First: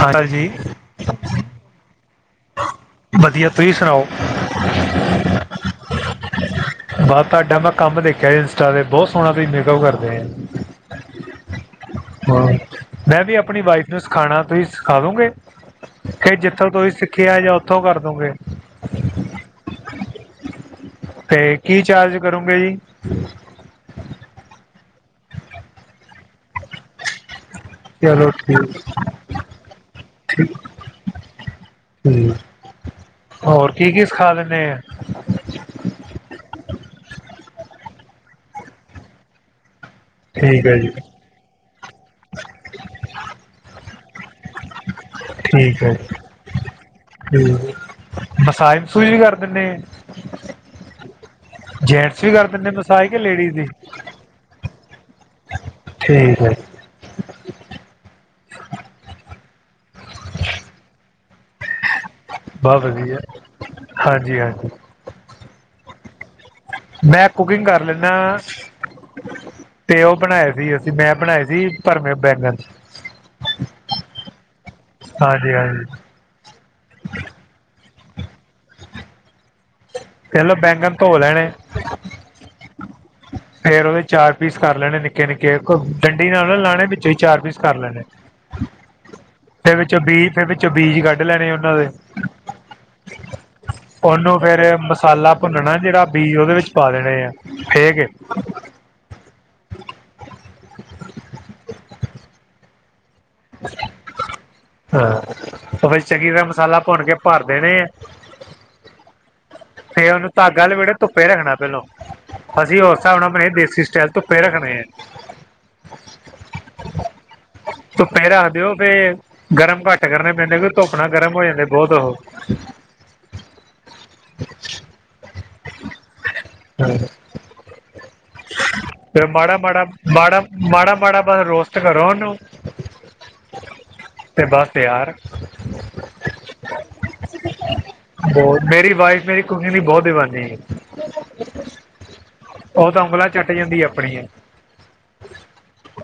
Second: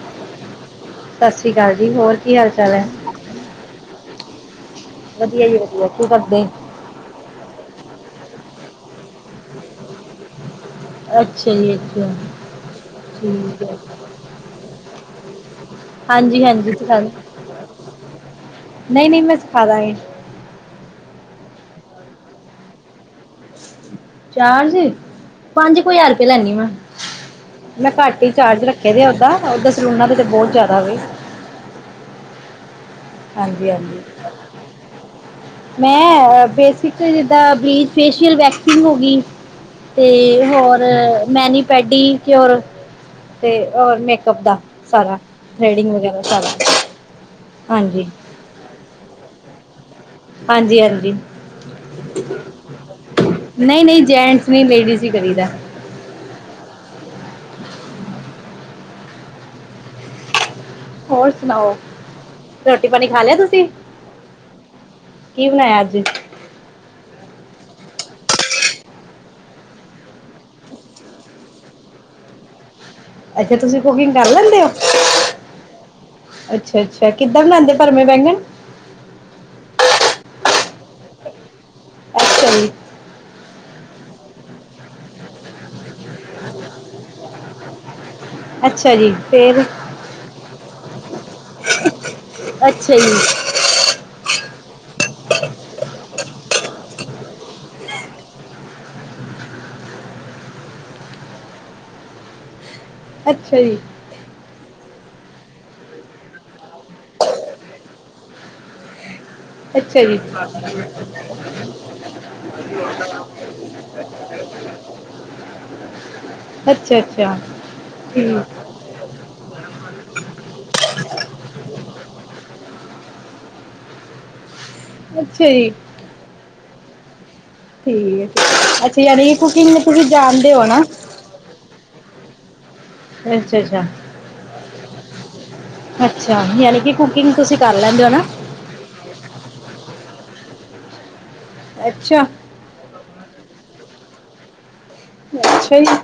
ਹਾਂਜੀ। ਸਤਿ ਸ਼੍ਰੀ ਅਕਾਲ ਜੀ, ਹੋਰ ਕੀ ਹਾਲ ਚਾਲ ਐ, ਵਧੀਆ ਤੁਸੀਂ ਸੁਣਾਓ ਵਧੀਆ ਜੀ ਵਧੀਆ, ਕੀ ਕਰਦੇ? ਬਸ ਤੁਹਾਡਾ ਮੈਂ ਕੰਮ ਦੇਖਿਆ ਇੰਸਟਾ ਤੇ, ਬੋਤ ਸੋਹਣਾ ਤੁਸੀ ਮੇਕਅਪ ਕਰਦੇ ਐਂ। ਅੱਛਾ ਜੀ ਅੱਛਾ ਹਾਂ, ਮੈਂ ਵੀ ਆਪਣੀ ਠੀਕ ਹੈ ਵਾਈਫ ਨੂੰ ਸਿਖਾਣਾ, ਤੁਸੀ ਸਿਖਾ ਦੋਗੇ? ਕਿ ਜਿੱਥੋਂ ਹਾਂਜੀ-ਹਾਂਜੀ ਤੁਸੀਂ ਸਿਖਾ, ਸਿੱਖਿਆ ਜਾਂ ਉੱਥੋਂ ਕਰ ਦੋਗੇ ਨਈ-ਨਈ, ਮੈਂ ਸਿਖਾ ਦਾਂਗੀ। ਤੇ ਕੀ ਚਾਰਜ ਕਰੋਂਗੇ ਜੀ? ਚਾਰਜ! ਪੰਜ ਕੁ ਹਜ਼ਾਰ ਪੇ ਲੈਦੀ ਮੈਂ। ਮੈਂ ਘੱਟ ਚਲੋ ਹੀ ਚਾਰਜ ਠੀਕ ਰੱਖੇ ਦੇ ਓਦਾਂ, ਓਦਾਂ ਸਲੂਨਾ ਦੇ ਤੇ ਬੋਤ ਜਾਦਾ ਵੇ। ਹੂੰ। ਹਾਂਜੀ-ਹਾਂਜੀ। ਦਿੰਦੇ ਆ ਮੈਂ, ਬੇਸਿਕ ਜਿੱਦਾਂ ਬਲੀਚ, ਫੇਸ਼ਿਅਲ, ਵੈਕਸਿੰਗ ਹੋ ਗੀ। ਤੇ ਠੀਕ ਹੈ ਹੋਰ ਜੀ ਮੈਨੀ-ਪੈਡੀ ਕਿਯੋਰ। ਤੇ ਔਰ ਮੇਕਅਪ ਦਾ ਸਾਰਾ, ਥਰੈਡਿੰਗ ਵਗੈਰਾ ਸਾਰਾ। ਠੀਕ ਏ, ਹਾਂਜੀ ਮਸਾਜ-ਮਸੂਜ ਵੀ ਕਰ ਦੇਨੇ ਐ? ਹਾਂਜੀ-ਹਾਂਜੀ, ਵੀ ਕਰ ਦਿੰਦੇ ਮਸਾਜ ਕਿ ਲੇਡੀਜ਼ ਦੀ ਨਈ-ਨਈ ਜੈਂਟਸ ਨੀ, ਲੇਡੀਜ ਹੀ ਕਰੀਦੈ। ਠੀਕ ਐ। ਹੋਰ ਸੁਨਾਓ, ਬਹੁਤ ਰੋਟੀ ਪਾਨੀ ਵਧੀਆ ਖਾ ਲੇਆ ਤੁਸੀਂ? ਹਾਂਜੀ ਹਾਂਜੀ ਕੀ ਬਨਾਇਆ ਅੱਜ? ਮੈਂ ਕੁਕਿੰਗ ਕਰ ਲੈਨਾਂ। ਤੇ ਓ ਬਣਾਏ ਸੀ ਅਸੀਂ, ਮੈਂ ਬਣਾਏ ਸੀ ਭਰਵੇੇ ਬੈਂਗਨ। ਅੱਛਾ, ਤੁਸੀਂ ਕੁਕਿੰਗ ਕਰ ਲੈਂਦੇ ਓ? ਹਾਂਜੀ-ਹਾਂਜੀ। ਅੱਛਾ-ਅੱਛਾ, ਕਿੱਦਾਂ ਬਣਾਂਦੇ ਭਰਵੇੇ ਬੈਂਗਣ? ਪੇਲੋ ਬੈਂਗਣ ਧੋ ਲੈਣੇ। ਅੱਛਾ ਜੀ। ਫੇਰ ਓਹਦੇ ਚਾਰ ਪੀਸ ਕਰ ਲੈਣੇ ਨਿੱਕੇ-ਨਿੱਕੇ, ਕੋ ਡੰਡੀ ਨਾਲੋਂ ਨਾ ਲਾਣੇ, ਵਿੱਚੋਂ ਈ ਚਾਰ ਪੀਸ ਕਰ ਲੈਣੇ। ਅੱਛਾ ਜੀ, ਫ਼ੇਰ? ਫੇਰ ਵਿੱਚੋਂ ਬੀ ਫੇਰ ਵਿਚੋ ਬੀਜ ਕੱਢ ਲੈਣੇ ਓਨਾਂ ਦੇ। ਅੱਛਾ ਜੀ। ਓਹਨੂੰ ਫੇਰ ਮਸਾਲਾ ਭੁੰਨਣਾ, ਜਿਹੜਾ ਬੀਜ ਉਹਦੇ ਵਿੱਚ ਪਾ ਦੇਣੇ ਆ ਫੇ ਕੇ। ਅੱਛਾ ਜੀ। ਹਾਂ, ਫੇਰ ਚੰਗੀ ਤਰ੍ਹਾਂ ਮਸਾਲਾ ਭੁਨ ਕੇ ਭਰ ਦੇਣੇ ਐ। ਅੱਛਾ ਫੇਰ ਜੀ ਓਨੂੰ ਧਾਗਾ ਲਪੇਟ ਕੇ ਧੁੱਪੇ ਰੱਖਣਾ ਪਹਿਲੋ। ਅਸੀਂ ਹੋਰ ਸਾਬ ਨਾਲ ਬਣਾਈਦੇ ਦੇਸੀ ਸਟਾਈਲ ਧੁੱਪੇ ਰੱਖਣੇ ਐ। ਅੱਛਾ ਅੱਛਾ ਧੁੱਪੇ ਰੱਖ ਠੀਕ ਦਿਓ, ਤੇ ਗਰਮ ਘੱਟ ਕਰਨੇ ਪੈਂਦੇ, ਫਿਰ ਧੁੱਪ ਨਾ ਗਰਮ ਹੋ ਜਾਂਦੇ ਬੋਤ ਓਹ। ਅੱਛਾ। ਅੱਛਾ ਜੀ। ਹੰ। ਠੀਕ ਐ। ਅੱਛਾ ਯਾਨੀ ਕੁਕਿੰਗ ਮਾੜਾ ਤੁਸੀਂ ਮਾੜਾ ਜਾਣਦੇ ਹੋ ਨਾ? ਮਾੜਾ ਮਾੜਾ ਬਸ ਰੋਸਟ ਕਰੋ ਓਨੂੰ। ਅੱਛਾ-ਅੱਛਾ। ਤੇ ਬਸ ਤੇਆਰ। ਅੱਛ, ਯਾਨੀ ਕਿ ਕੁਕਿੰਗ ਤੁਸੀਂ ਕਰ ਲੈਂਦੇ ਓ ਨਾ? ਹੋਰਮੇਰੀ ਵਾਈਫ ਮੇਰੀ ਕੁਕਿੰਗ ਦੀ ਬੋਤ ਦੀਵਾਨੀ ਏ। ਅੱਛਾ। ਓਹ ਤਾਂ ਉਂਗਲਾ ਚੱਟ ਜਾਂਦੀ ਆਪਣੀਆਂ ਈ। ਅੱਛਾ ਜੀ,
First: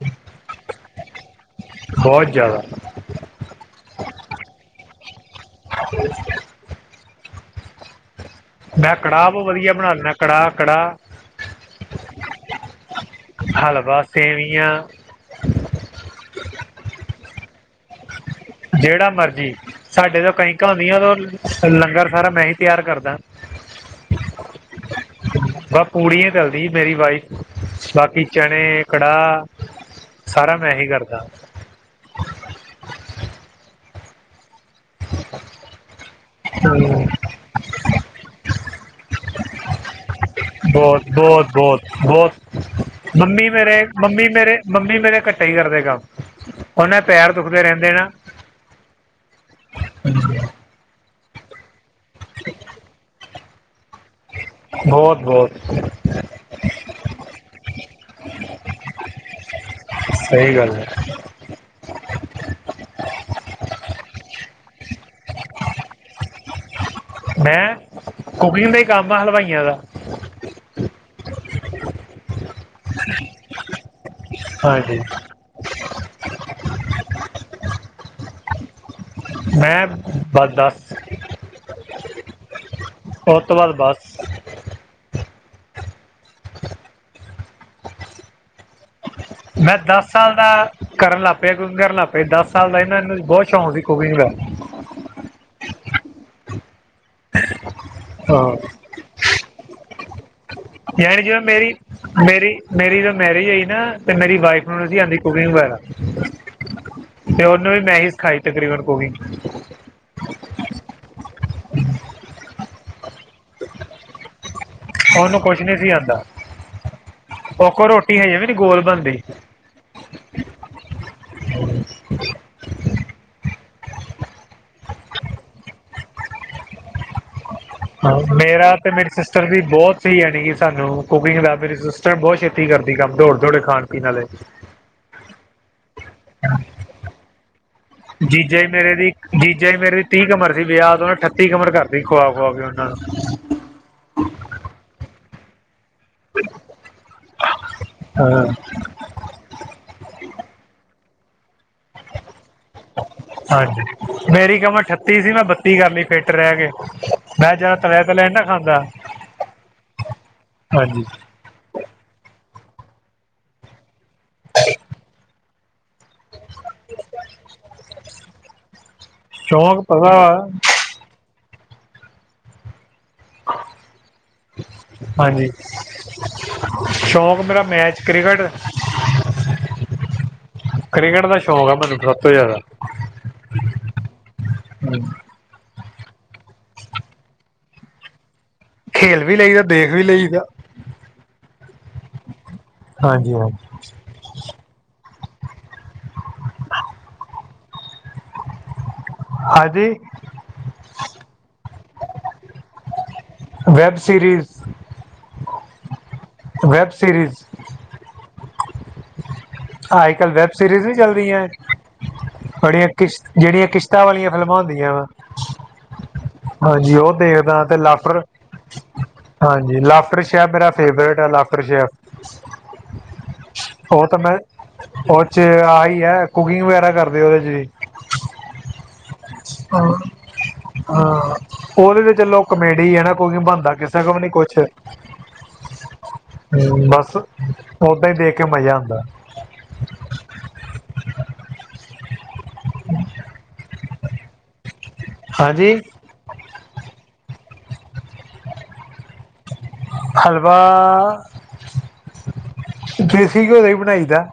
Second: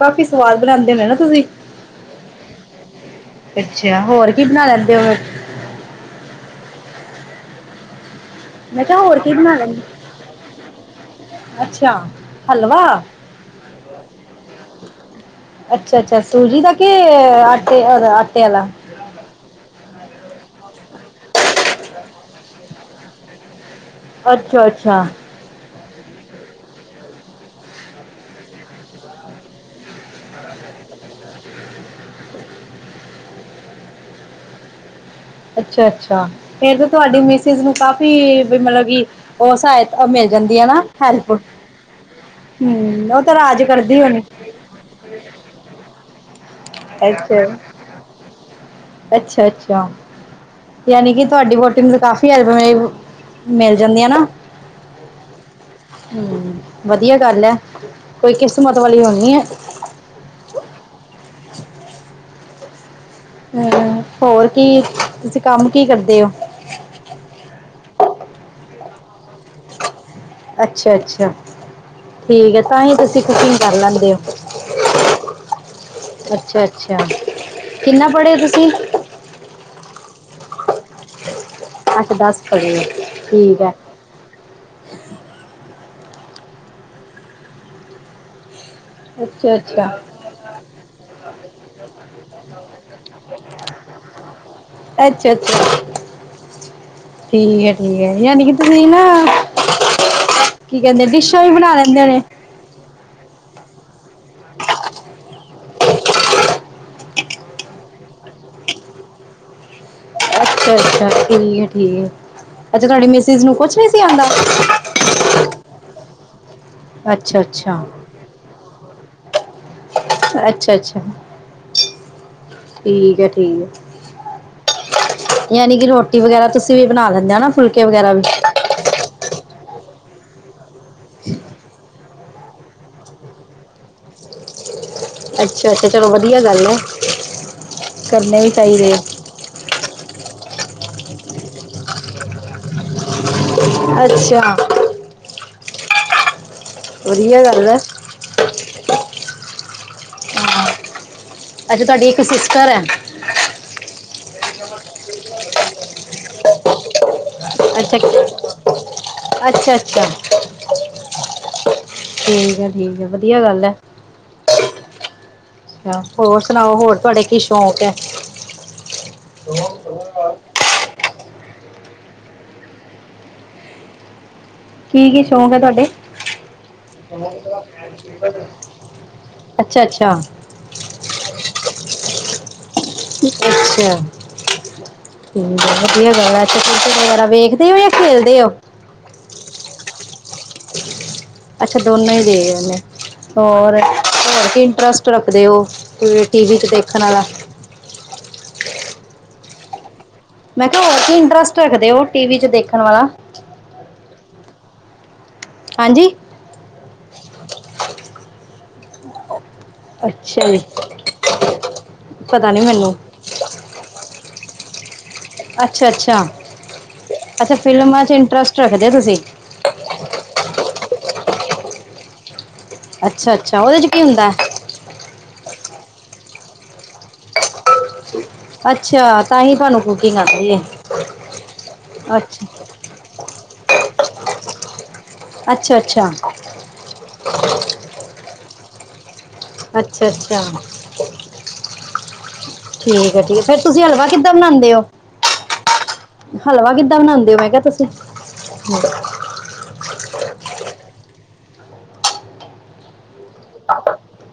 ਕਾਫੀ ਸਵਾਦ ਬਣਾਓਂਦੇ ਹੋ, ਨੇ, ਨਾ ਤੁਸੀਂ। ਬੋਤ ਜ਼ਾਦਾ। ਅੱਛਾ ਹੋਰ ਕੀ ਬਣਾ ਲੈਂਦੇ ਹੋ? ਹਾਂ ਮੈਂ ਕਿਹਾ ਹੋਰ ਕੜਾਹ ਕੀ ਬੋ ਵੱਧੀਆ ਲੈਂਦੀ? ਬਣਾ ਲੈਂਦਾ, ਕੜਾਹ- ਕੜਾਹ ਅੱਛਾ ਹਲਵਾ ਹਲਵਾ ਸੇਵੀਆਂ ਅੱਛਾ- ਅੱਛਾ ਸੂਜੀ ਦਾ ਕੇ--ਆਟੇ ਅਦਾ ਆਟੇ ਵਾਲਾ। ਜੇੜਾ ਮਰਜ਼ੀ। ਸਾਡੇ ਜਦੋ ਕੰਜਕਾ ਹੁੰਦੀਆ, ਓਦੋ ਲੰਗਰ ਸਾਰਾ ਮੈਂ ਹੀ ਤਿਆਰ ਕਰਦਾ। ਅੱਛਾ -ਅੱਛਾ। ਬਸ ਪੂਰੀਆ ਈ ਤਲੱਦੀ ਮੇਰੀ ਵਾਈਫ, ਬਾਕੀ ਚਨੇ, ਕੜਾਹ ਸਾਰਾ ਮੈਂ ਹੀ ਕਰਦਾ। ਹਾਂ ਅੱਛਾ- ਅੱਛਾ ਫੇਰ ਤਾਂ ਤੁਹਾਡੀ ਮਿਸਿਸ ਨੂੰ ਕਾਫ਼ੀ ਮਤਲਬ ਕਿ ਓਹ ਸਹਾ ਓ ਮਿਲ ਜਾਂਦੀ ਆ ਨਾ ਹੈਲਪ, ਬਹੁਤ ਬਹੁਤ ਬਹੁਤ ਹਮ ਉਹ ਤਾਂ ਮੰਮੀ ਰਾਜ ਮੇਰੇ ਕਰਦੀ ਹੋਣੀ। ਮੰਮੀ ਮੇਰੇ ਮੰਮੀ ਮੇਰੇ ਘਟੇ ਈ ਕਰਦੇ ਕੰਮ। ਉਹਨੇ ਪੈਰ ਕੈਸੇ ਹੋ? ਦੁਖਦੇ ਰਹਿੰਦੇ ਨਾ ਅੱਛਾ ਅੱਛਾ ਯਾਨੀ ਕਿ ਤੁਹਾਡੀ ਵੋਟੀ ਨੂੰ ਤੇ ਕਾਫੀ ਹਲਪਾਂ ਮਿਲ ਜਾਂਦੀਆਂ ਨਾ। ਬਹੁਤ ਬਹੁਤ ਹੂੰ, ਵਧੀਆ ਗੱਲ ਹੈ ਕੋਈ ਕਿਸਸ਼ਮਤ ਵਾਲੀ ਹੋਣੀ ਐ। ਸਹੀ ਗੱਲ ਐ। ਹੂੰ, ਹੋਰ ਕੀ ਤੁਸੀਂ ਕੰਮ ਕੀ ਕਰਦੇ ਓ? ਮੈਂ ਕੁਕਿੰਗ ਦਾ ਈ ਕੰਮ ਆ ਹਲਵਾਈਆਂ ਦਾ। ਅੱਛਾ-ਅੱਛਾ ਠੀਕ ਐ, ਤਾਂ ਹੀ ਤੁਸੀਂ ਕੁਕਿੰਗ ਕਰ ਲੈਂਦੇ ਹੋ। ਹਾਂਜੀ। ਅੱਛਾ-ਅੱਛਾ ਕਿੰਨਾ ਪੜ੍ਹੇ ਹੋ ਤੁਸੀਂ? ਮੈਂ ਬਸ ਦਸ। ਮੈਂ ਤਾਂ ਦੱਸ ਪੜੀ ਆ। ਉਸ ਤੋਂ ਠੀਕ ਹੈ ਬਾਦ ਬਸ। [inaudible] ਅੱਛਾ ਮੈਂ ਅੱਛਾ ਦਸ ਸਾਲ ਦਾ ਕਰਨ ਲੱਗ ਪਿਆ ਕੁਕਿੰਗ ਕਰਨ ਲੱਗ ਪਏ ਦਸ ਸਾਲ ਦਾ ਸੀ ਮੈਨੂੰ ਬਹੁਤ ਸ਼ੌਂਕ ਸੀ ਕੁਕਿੰਗ ਦਾ। ਅੱਛਾ-ਅੱਛਾ ਠੀਕ ਹੈ, ਠੀਕ ਹੈ, ਯਾਨੀ ਕਿ ਹਾਂ ਤੁਸੀਂ ਨਾ ਕੀ ਕਹਿੰਦੇ ਯਾਨ ਜਿਵੇਂ, ਡਿਸ਼ਾਂ ਵੀ ਬਣਾ ਮੇਰੀ ਲੈਂਦੇ ਹੋਣੇ। ਮੇਰੀ ਮੇਰੀ ਜਦੋਂ ਮੈਰਿਜ ਹੋਈ ਨਾ ਤੇ ਮੇਰੀ ਵਾਈਫ ਨੂੰ ਨਹੀਂ ਸੀ ਆਉਂਦੀ ਕੁਕਿੰਗ ਵਗੈਰਾ। ਤੇ ਉਹਨੂੰ ਵੀ ਮੈਂ ਹੀ ਸਿਖਾਈ ਤਕਰੀਬਨ ਕੁਕਿੰਗ। ਅੱਛਾ-ਅੱਛਾ ਠੀਕ ਆ, ਠੀਕ ਆ। ਅੱਛਾ ਤੁਡੀ ਮਿਸਿਜ਼ ਨੂੰ ਕੁਛ ਨੀ ਸੀ ਆਉਂਦਾ। ਉਹਨੂੰ ਕੁਛ ਨੀ ਸੀ ਆਉਂਦਾ। ਅੱਛਾ ਉਹ ਅੱਛਾ ਕੋੋ ਰੋਟੀ ਹਜੇ ਵੀ ਨੀ ਗੋਲ ਬਣਦੀ। ਅੱਛਾ-ਅੱਛਾ। ਠੀਕ ਐ, ਠੀਕ ਐ। ਯਾਨੀ ਕਿ ਰੋਟੀ ਵਗੈਰਾ ਤੁਸੀਂ ਵੀ ਬਣਾ ਲੈਂਦੇ ਹੈਨਾ। ਹਾਂ ਮੇਰਾ ਤੇ ਮੇਰੀ ਸਿਸਟਰ ਵੀ ਬਹੁਤ ਸੀ ਯਾਨਿ ਕਿ ਸਾਨੂੰ ਕੁਕਿੰਗ ਦਾ, ਮੇਰੀ ਸਿਸਟਰ ਬਹੁਤ ਛੇਤੀ ਕਰਦੀ ਕੰਮ ਦੌੜ ਦੌੜ ਖਾਣ ਪੀਣਾ ਲਾ ਜ਼ੇ ਅੱਛਾ-ਅੱਛਾ ਚਲੋ ਵਧੀਆ ਗੱਲ ਏ, ਕਰਨੇ ਵੀ ਜੀਜਾ ਹੀ ਚਾਹੀਦੇ ਮੇਰੇ ਆ। ਦੀ ਜੀਜਾ ਹੀ ਮੇਰੇ ਦੀ ਤੀਹ ਕਮਰ ਸੀ ਵਿਆਹ ਤੇ, ਉਹਨੇ ਅਠੱਤੀ ਕਮਰ ਕਰਤੀ, ਖੁਆ ਖੁਆ ਕੇ ਉਹਨਾਂ ਨੂੰ। ਅੱਛਾ। ਵਧੀਆ ਗੱਲ ਐ ਹਾਂ। ਅੱਜੇ ਤਾਡੀ ਇੱਕ ਸਿਸਟਰ ਐ। ਹਾਂਜੀ, ਮੇਰੀ ਕਮਰ ਅਠੱਤੀ ਸੀ ਮੈਂ ਬੱਤੀ ਕਰ ਲੀ ਫਿੱਟ ਰਹਿ ਕੇ। ਮੈਂ ਜੈਦਾ ਅੱਛਾ ਤਲਿਆ ਤਲਿਆ ਨੀ ਖਾਂਦਾ, ਅੱਛਾ ਅੱਛਾ ਹਾਂਜੀ। ਠੀਕ ਹੈ, ਠੀਕ ਹੈ, ਵਧੀਆ ਗੱਲ ਐ। ਆ, ਹੋਰ ਸੁਣਾਓ ਹੋਰ ਤੁਹਾਡੇ ਕੀ ਸ਼ੌਕ ਹੈ? ਸ਼ੌਕ ਪਤਾ ਕੀ ਕੀ ਹਾਂਜੀ ਸ਼ੌਂਕ ਹੈ ਤੁਹਾਡੇ? ਸ਼ੌਂਕ ਮੇਰਾ ਮੈਚ ਕ੍ਰਿਕਟ ਅੱਛਾ, ਅੱਛਾ। ਕ੍ਰਿਕਟ ਦਾ ਸ਼ੌਂਕ ਆ ਮੈਨੂੰ ਸਭ ਤੋਂ ਜ਼ਿਆਦਾ। ਅੱਛਾ। ਹਮ। ਠੀਕ ਆ ਵਧੀਆ ਗੱਲ ਆ। ਕ੍ਰਿਕਟ ਵਗੈਰਾ ਵੇਖਦੇ ਹੋ ਜਾਂ ਖੇਲਦੇ ਹੋ। ਖੇਲ ਵੀ ਲਈਦਾ, ਦੇਖ ਵੀ ਲਈਦਾ। ਅੱਛਾ ਦੋਨੋਂ ਹੀ ਗਏ ਹੋਏ ਨੇ, ਹਾਂਜੀ ਹਾਂਜੀ ਹੋਰ? ਹੋਰ ਕੀ ਇੰਟਰਸਟ ਰੱਖਦੇ ਉਹ ਟੀ ਵੀ ਚ ਦੇਖਣ ਵਾਲਾ। ਹਾਂਜੀ। ਮੈਂ ਕਿਹਾ ਹੋਰ ਕੀ ਇੰਟਰਸਟ ਰੱਖਦੇ ਹੋ ਟੀ ਵੀ 'ਚ ਦੇਖਣ ਵਾਲਾ। Web series. ਹਾਂਜੀ, ਵੈਬ ਸੀਰੀਜ਼। [inaudible] ਹਾ, ਅੱਜ ਕੱਲ ਅੱਛਾ ਵੈਬ ਜੀ ਸੀਰੀਜ ਵੀ ਚੱਲਦੀਆਂ ਪਤਾ ਨਹੀਂ ਬੜੀਆਂ ਮੈਨੂੰ ਕਿਸ਼ਤ ਜਿਹੜੀਆਂ ਕਿਸ਼ਤ। ਇਟਾਂ ਵਾਲੀਆਂ ਫਿਲਮਾਂ ਹੁੰਦੀਆਂ। ਅੱਛਾ, ਅੱਛਾ। ਹਾਂਜੀ, ਉਹ ਅੱਛਾ ਦੇਖਦਾ ਤੇ ਫਿਲਮਾਂ 'ਚ ਲਾਫਟਰ ਇੰਟਰਸਟ ਰੱਖਦੇ ਹੋ ਤੁਸੀਂ ਹਾਂਜੀ, ਲਾਫਟਰ ਸ਼ੈਫ ਮੇਰਾ ਫੇਵਰੇਟ ਹੈ ਲਾਫਟਰ ਸੈ਼ਫ। ਅੱਛਾ, ਅੱਛਾ, ਉਹਦੇ ਚ ਕੀ ਤਾਂ ਹੁੰਦਾ ਮੈਂ ਹੈ। ਉਹ ਚ ਆਈ ਹੈ, ਕੁਕਿੰਗ ਵਗੈਰਾ ਕਰਦੇ ਉਹਦੇ ਚ ਵੀੱ। ਅੱਛਾ। ਤਾਂ ਹੀ ਤੁਹਾਨੂੰ ਕੁਕਿੰਗ ਆਉਂਦੀ ਹੈ ਹਾਂ ਉਹਦੇ ਤੇ ਚਲੋ ਅੱਛਾ ਕਾਮੇਡੀ ਹੈ ਨਾ। ਉਹ ਕੇ ਬਣਦਾ ਕਿਸੇ ਕੋਲ ਨੀ ਕੁਛ। ਅੱਛਾ, ਅੱਛਾ। ਹੂਉੰ ਬਸ, ਔਦਾਂ ਹੀ ਦੇਖ ਕੇ ਮਜ਼ਾ ਆਂਦਾ। ਅੱਛਾ, ਅੱਛਾ। ਠੀਕ ਹੈ ਠੀਕ ਹੈ, ਤੁਸੀਂ ਹਲਵਾ ਕਿੱਦਾਂ ਬਣਾਉਦੇ ਹੋ। ਹਾਂਜੀ। ਹਲਵਾ ਕਿੱਦਾਂ ਬਣਾਉਂਦੇ ਹੋ, ਮੈਂ ਕਿਹਾ ਤੁਸੀਂ। ਹੱਲਵਾ। ਦੇਸੀ ਘਿਉ ਦਾ ਈ ਬਣਾਈਦਾ।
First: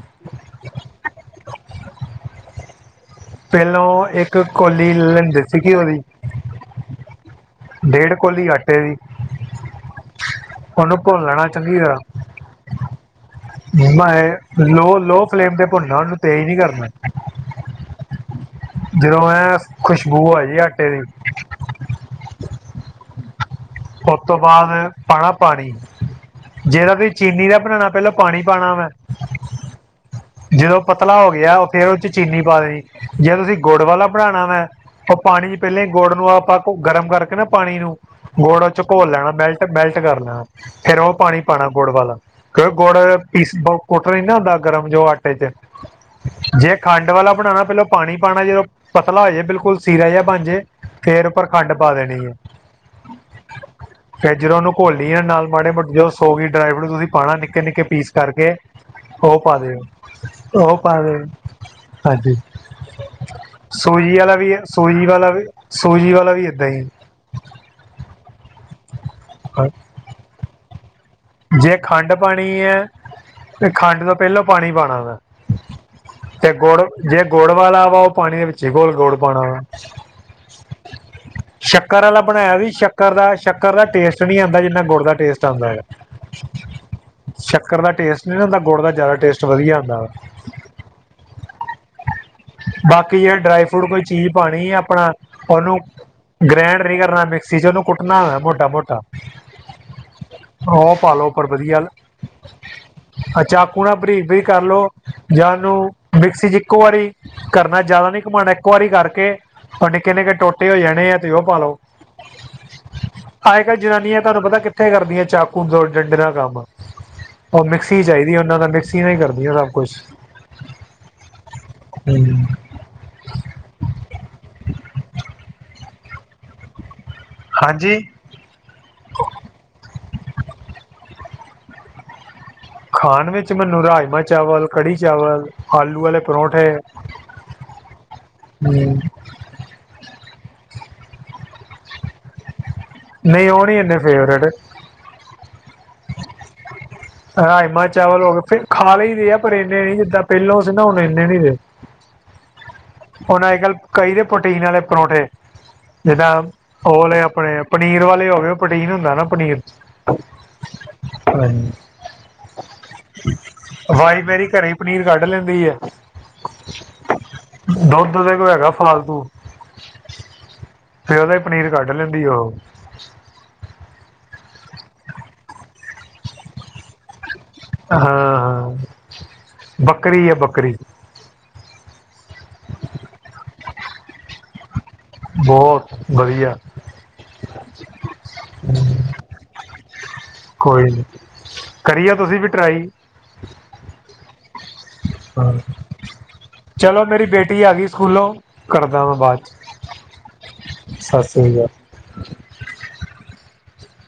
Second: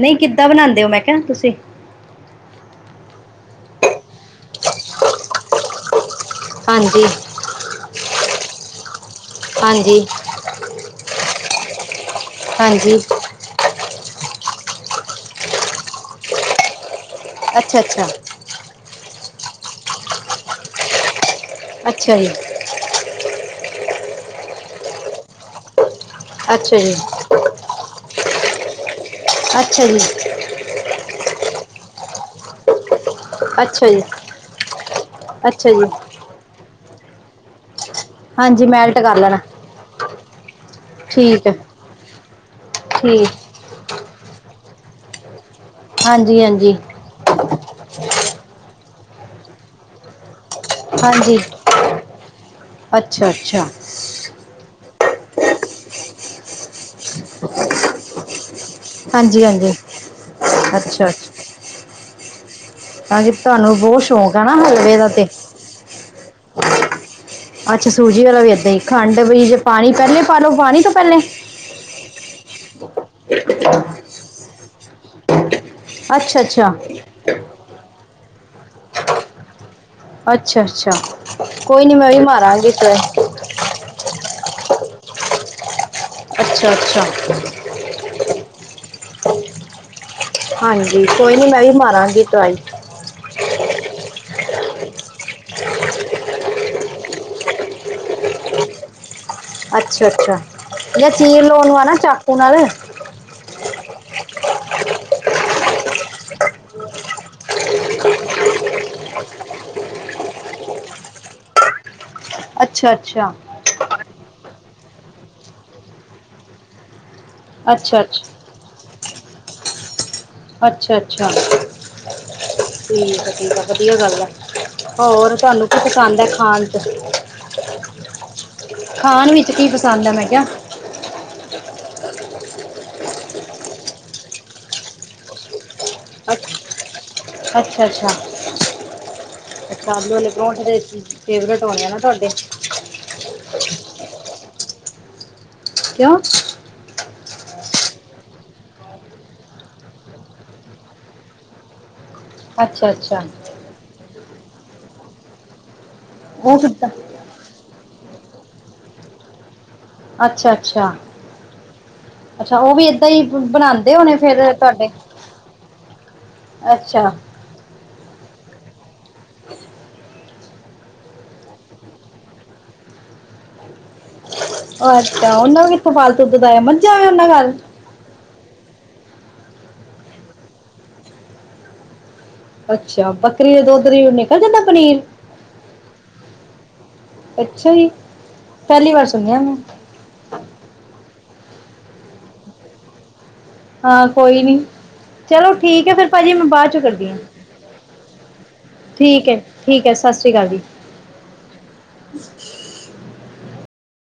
ਨਹੀਂ ਕਿੱਦਾਂ ਬਣਾਉਂਦੇ ਹੋ ਮੈਂ ਕਿਹਾ ਤੁਸੀਂ। ਪਹਿਲੋ ਇਕ ਕੋਲੀ ਲੈ ਲਵੇ ਦੇਸੀ ਘਿਉ ਦੀ। ਹਾਂਜੀ। ਡੇਢ ਕੋਲੀ ਆਟੇ ਦੀ। ਹਾਂਜੀ, ਉਹਨੂੰ ਭੁੱਨ ਲੈਣਾ ਚੰਗੀ ਤਰ੍ਹਾਂ। ਹਾਂਜੀ। ਭੂੰਨਣਾ ਏ, ਲੋਹ ਫਲੇਮ ਤੇ ਭੁੰਨਣਾ ਉਹਨੂੰ ਤੇਜ਼ ਨਹੀਂ ਕਰਨਾ। ਅੱਛਾ, ਅੱਛਾ। ਜਦੋਂ ਐ ਖੁਸ਼ਬੂ ਆ ਜਾਏ ਆਟੇ ਦੀ। ਅੱਛਾ ਜੀ। ਉਸ ਤੋਂ ਬਾਅਦ ਪਾਣਾ ਪਾਣੀ, ਅੱਛਾ ਜੀ ਜਿਹੜਾ ਵੀ ਚੀਨੀ ਦਾ ਬਣਾਉਣਾ ਪਹਿਲਾਂ ਪਾਣੀ ਪਾਉਣਾ ਵੈਂ- ਅੱਛਾ ਜੀ- ਜੇ ਔ ਪਤਲਾ ਹੋ ਗਿਆ ਉਹ ਫੇਰ ਉਹ ਚ ਚੀਨੀ ਪਾ ਦੇਣੀ- ਜੇ ਤੁਸੀ ਗੁੜ ਅੱਛਾ ਜੀ ਵਾਲਾ ਬਣਾਉਣਾ ਵੈਂ, ਉਹ ਪਾਣੀ ਅੱਛਾ ਪਹਿਲਾਂ ਜੀ ਹੀ ਗੁੜ ਨੂੰ ਆਪਾ ਗਰਮ ਕਰਕੇ ਨਾ ਪਾਣੀ ਨੂੰ ਹਾਂਜੀ ਗੁੜ 'ਚ ਮੈਲਟ ਘੋਲ ਕਰ ਲੈਣਾ ਮੈਲਟ ਮੈਲਟ ਕਰ ਲੈਣਾ ਫੇਰ ਉਹ ਪਾਣੀ ਠੀਕ ਹੈ ਪਾਉਣਾ ਗੁੜ ਵਾਲਾ ਕਿਉ ਗੁੜ ਠੀਕ ਪੀਸਲੋ ਕੁੱਟਣ ਨਾ ਹੁੰਦਾ ਗਰਮ ਜੋ ਆਟੇ 'ਚ, ਹਾਂਜੀ ਹਾਂਜੀ ਜੇ ਖਾਣੀ ਆਟੇ ਵਾਲਾ ਬਣਾਉਣਾ ਪਹਿਲਾਂ ਪਾਣੀ ਪਾਉਣਾ, ਜਦੋ ਪਤਲਾ ਹੋ ਜਾਏ ਬਿਲਕੁਲ ਸੀਰਾ ਜਿਹਾ ਬਣ ਜਾਏ ਫੇਰ ਹਾਂਜੀ ਊਪਰ ਖਾਂਡ ਪਾ ਦੇਣੀ ਏ। ਅੱਛਾ ਅੱਛਾ ਫੇਰ ਜਦੋ ਉਹਨੂੰ ਘੋਲੀ ਯਾਓ ਨਾਲ ਮਾੜੇ ਮੋਟੇ ਜੋ ਸੋਗੀ ਡਰਾਏ ਫਰੂਟ ਤੁਸੀ ਪਾਣਾ ਨਿੱਕੇ-ਨਿੱਕੇ ਪੀਸ ਕਰਕੇ ਹਾਂਜੀ-ਹਾਂਜੀ। ਘਿਓ ਪਾਵੇ, ਹਾਂਜੀ। ਹਾਂਜੀ ਤੁਹਾਨੂੰ ਬਹੁਤ ਸੋਈ ਆਲਾ ਸ਼ੌਂਕ ਆ ਵੀ ਨਾ ਏ, ਹਲਵੇ ਸੋਈ ਦਾ ਤੇ ਵਾਲਾ ਵੀ, ਸੋਈ ਵਾਲਾ ਵੀ ਏਦਾਂ ਹੀ। ਅੱਛਾ ਸੂਜੀ ਵਾਲਾ ਵੀ ਏਦਾਂ ਹੀ, ਖਾਂਡ ਵੀ ਜੇ ਹਾਂ। ਪਾਣੀ ਪੇਹਲੇ ਪਾਲੋ, ਪਾਣੀ ਤੋ ਪੇਹਲੇ? ਜੇ ਖਾਂਡ ਪਾਣੀ ਏ, ਤੇ ਖਾਂਡ ਤੋ ਪੇਹਲੋ ਪਾਣੀ ਪਾਣਾ ਵੇ। ਅੱਛਾ ਤੇ ਅੱਛਾ ਗੋੜ ਜੇ ਗੋੜ ਵਾਲਾ ਵ ਉਹ ਪਾਣੀ ਵਿੱਚੇ ਗੋਲ ਗੋੜ ਪਾਣਾ ਵਾ। ਅੱਛਾ ਅੱਛਾ ਕੋਈ ਨਹੀਂ ਸ਼ੱਕਰ ਮੈਂ ਆਲਾ ਬਣਾਏਆ ਵੀ, ਮਾਰਾਂਗੀ ਸ਼ੱਕਰ ਟਰਾਈ ਦਾ ਸ਼ ਕਰ ਦਾ ਟੇਸਟ ਨੀ ਆਂਦਾ ਜਿਨਾ ਗੁੜ ਦਾ ਟੇਸਟ ਆਂਦਾ ਹੈਗਾ। ਅੱਛਾ-ਅੱਛਾ। ਸ਼ੱਕਰ ਦਾ ਟੇਸਟ ਨਹੀ ਹੁੰਦਾ, ਗੁੜ ਦਾ ਜਆਦਾ ਟੇਸਟ ਵਧੀਆ ਹੁੰਦਾ ਵਾ। ਹਾਂਜੀ ਕੋਈ ਨੀ ਮੈਂ ਵੀ ਮਾਰਾਂਗੀ ਟਰਾਈ। ਬਾਕੀ ਜੇ ਡਰਾਏ ਫਰੂਟ ਕੋਈ ਚੀਜ ਪਾਣੀ ਏ ਆਪਣਾ ਉਹਨੂੰ ਗ੍ਰੈਂਡ ਨੀ ਕਰਨਾ ਮਿਕਸੀ ਚ ਉਹਨੂੰ ਕੁੱਟਣਾ ਆ ਮੋਟਾ-ਮੋਟਾ। ਅੱਛਾ-ਅੱਛਾ ਯਾ ਲਓ ਚੀਰ ਉੱਪਰ ਲਾਉਣ ਵਧੀਆ ਆ ਨਾ ਚਾਕੂ ਨਾਲ। ਆ ਚਾਕੂ ਨਾਲ ਬਰੀਕ-ਬਰੀਕ ਕਰ ਲੋ ਜਾਂ ਉਹਨੂੰ ਮਿਕਸੀ ਚ ਇਕੋ ਵਾਰੀ ਕਰਨਾ ਜਾਏਦਾ ਨੀ ਕਮਾਉਣਾ ਇਕੋ ਵਾਰੀ ਕਰਕੇ ਉਹ ਨਿੱਕੇ-ਨਿੱਕੇ ਟੋਟੇ ਹੋ ਜਾਣੇ ਏ ਤੇ ਉਹ ਪਾਲੋ। ਅੱਛਾ-ਅੱਛਾ। ਆਜ ਕੱਲ੍ਹ ਜਨਾਨੀਆਂ ਤੁਹਾਨੂੰ ਪਤਾ ਏ ਕਿੱਥੇ ਕਰਦੀਆਂ ਚਾਕੂ ਦੁੜ ਡੰਡੇ ਦਾ ਕੰਮ? ਉਹ ਅੱਛਾ ਮਿਕਸੀ ਚਾਹੀਦੀ ਉਹਨਾ ਦਾ ਮਿਕਸੀ ਨਾਲ ਈ ਕਰਦੀਆਂ ਸਭ ਕੁਛ। ਅੱਛਾ-ਅੱਛਾ ਹਮ, ਠੀਕ ਆ ਠੀਕ ਆ ਵਧੀਆ ਗੱਲ ਐ। ਹੋਰ ਤੁਹਾਨੂੰ ਕੀ ਪਸੰਦ ਏ ਖਾਣ ਚ? ਹਾਂਜੀ ਖਾਣ ਵਿੱਚ ਕੀ ਪਸੰਦ ਆ ਮੈ ਕੇਹਾ? ਖਾਣ ਵਿੱਚ ਮੈਨੂੰ ਰਾਜਮਾਂ ਚਾਵਲ, ਕੜੀ ਚਾਵਲ, ਆਲੂ ਵਾਲੇ ਪਰੋਠੇ। ਅੱਛਾ-ਅੱਛਾ। ਅੱਛਾ ਆਲੂ ਵਾਲੇ ਪਰੋਠੇ ਦੇ [unintelligible] ਫੇਵਰੇਟ ਹੋਣੇ ਆ ਨਾ ਤੁਹਾਡੇ? ਨਈ ਉਹ ਨਈ ਇੰਨੇ ਫੇਵਰਟ। ਕਓ? ਰਾਜਮਾ ਚਾਵਲ ਹੋ ਗਏ, ਫੇਰ ਖਾ ਲਈ ਹੀ ਦੇ ਏ ਪਰ ਏਨੇ ਨੀ ਜਿਦਾ ਪੇਹਲੋ ਸੀ ਨਾ ਹੁਣ ਏਨੇ ਨੀ ਰਏ। ਅੱਛਾ ਅੱਛਾ ਹੁਣ ਅੱਜ ਕੱਲ੍ਹ ਕਈ ਦੇ ਪੋਟੀਨ ਆਲੇ ਪਰੋਠੇ ਜਿੱਦਾਂ ਉਹ ਕਿੱਦਾਂ ਉਅਲੇ ਅਪਣੇ ਪਨੀਰ ਵਾਲੇ ਹੋ ਗਏ ਪੋਟੀਨ ਹੁੰਦਾ ਨਾ ਪਨੀਰ। ਅੱਛਾ-ਅੱਛਾ, ਹਾਂਜੀ ਅੱਛਾ ਉਹ ਵੀ ਏਦਾਂ ਈ ਬਣਾਂਦੇ ਹੋਣੇ ਫੇਰ ਤਾਡੇ? ਤਲ ਲੈਂਦੀ ਏ। ਅੱਛਾ। ਦੌਧ ਤੇਰੇ ਕੋ ਹੈਗਾ ਫਾਲਤੂ? ਸਵੇਰੇ ਹੀ ਪਨੀਰ ਕੱਢ ਲੈਂਦੀ ਉਹ। ਉਹ ਅੱਛਾ ਉਹਨੂੰ ਕਿਥੋ ਫਾਲਤੂ ਦੁਧ ਆਯਾ ਮੱਝਾ ਉਹਨਾਂ ਦੇ ਘਰ? ਹਾਂ-ਹਾਂ ਬੱਕਰੀ ਏ ਬੱਕਰੀ। ਅੱਛਾ, ਬੱਕਰੀ ਦੇ ਦੁੱਧ ਦੀ ਉਹ ਨਿਕਲ ਜਾਂਦਾ ਪਨੀਰ? ਬੋਹਤ ਵਧੀਆ। ਅੱਛਾ ਜੀ, ਪੇਹਲੀ ਵਾਰ ਸੁਣੇਆ ਮੈਂ। ਕੋਈ ਨੀ, ਕਰੀ ਏ ਤੁਸੀਂ ਵੀ ਟਰਾਈ? ਹਾਂ ਕੋਈ ਨੀ। ਹਾਂ ਚਲੋ ਠੀਕ ਹੈ, ਫੇਰ ਭਾਜੀ ਮੈਂ ਬਾਅਦ ਚ ਚਲੋ ਕਰਦੀ ਆ, ਮੇਰੀ ਬੇਟੀ ਆ ਗਈ ਸਕੂਲੋਂ ਕਰਦਾ ਠੀਕ ਏ। ਠੀਕ ਏ, ਸਸ ਸ਼੍ਰੀ ਕਾਲ ਜੀ। ਸਸ ਸ੍ਰੀ ਕਾਲ। [inaudible]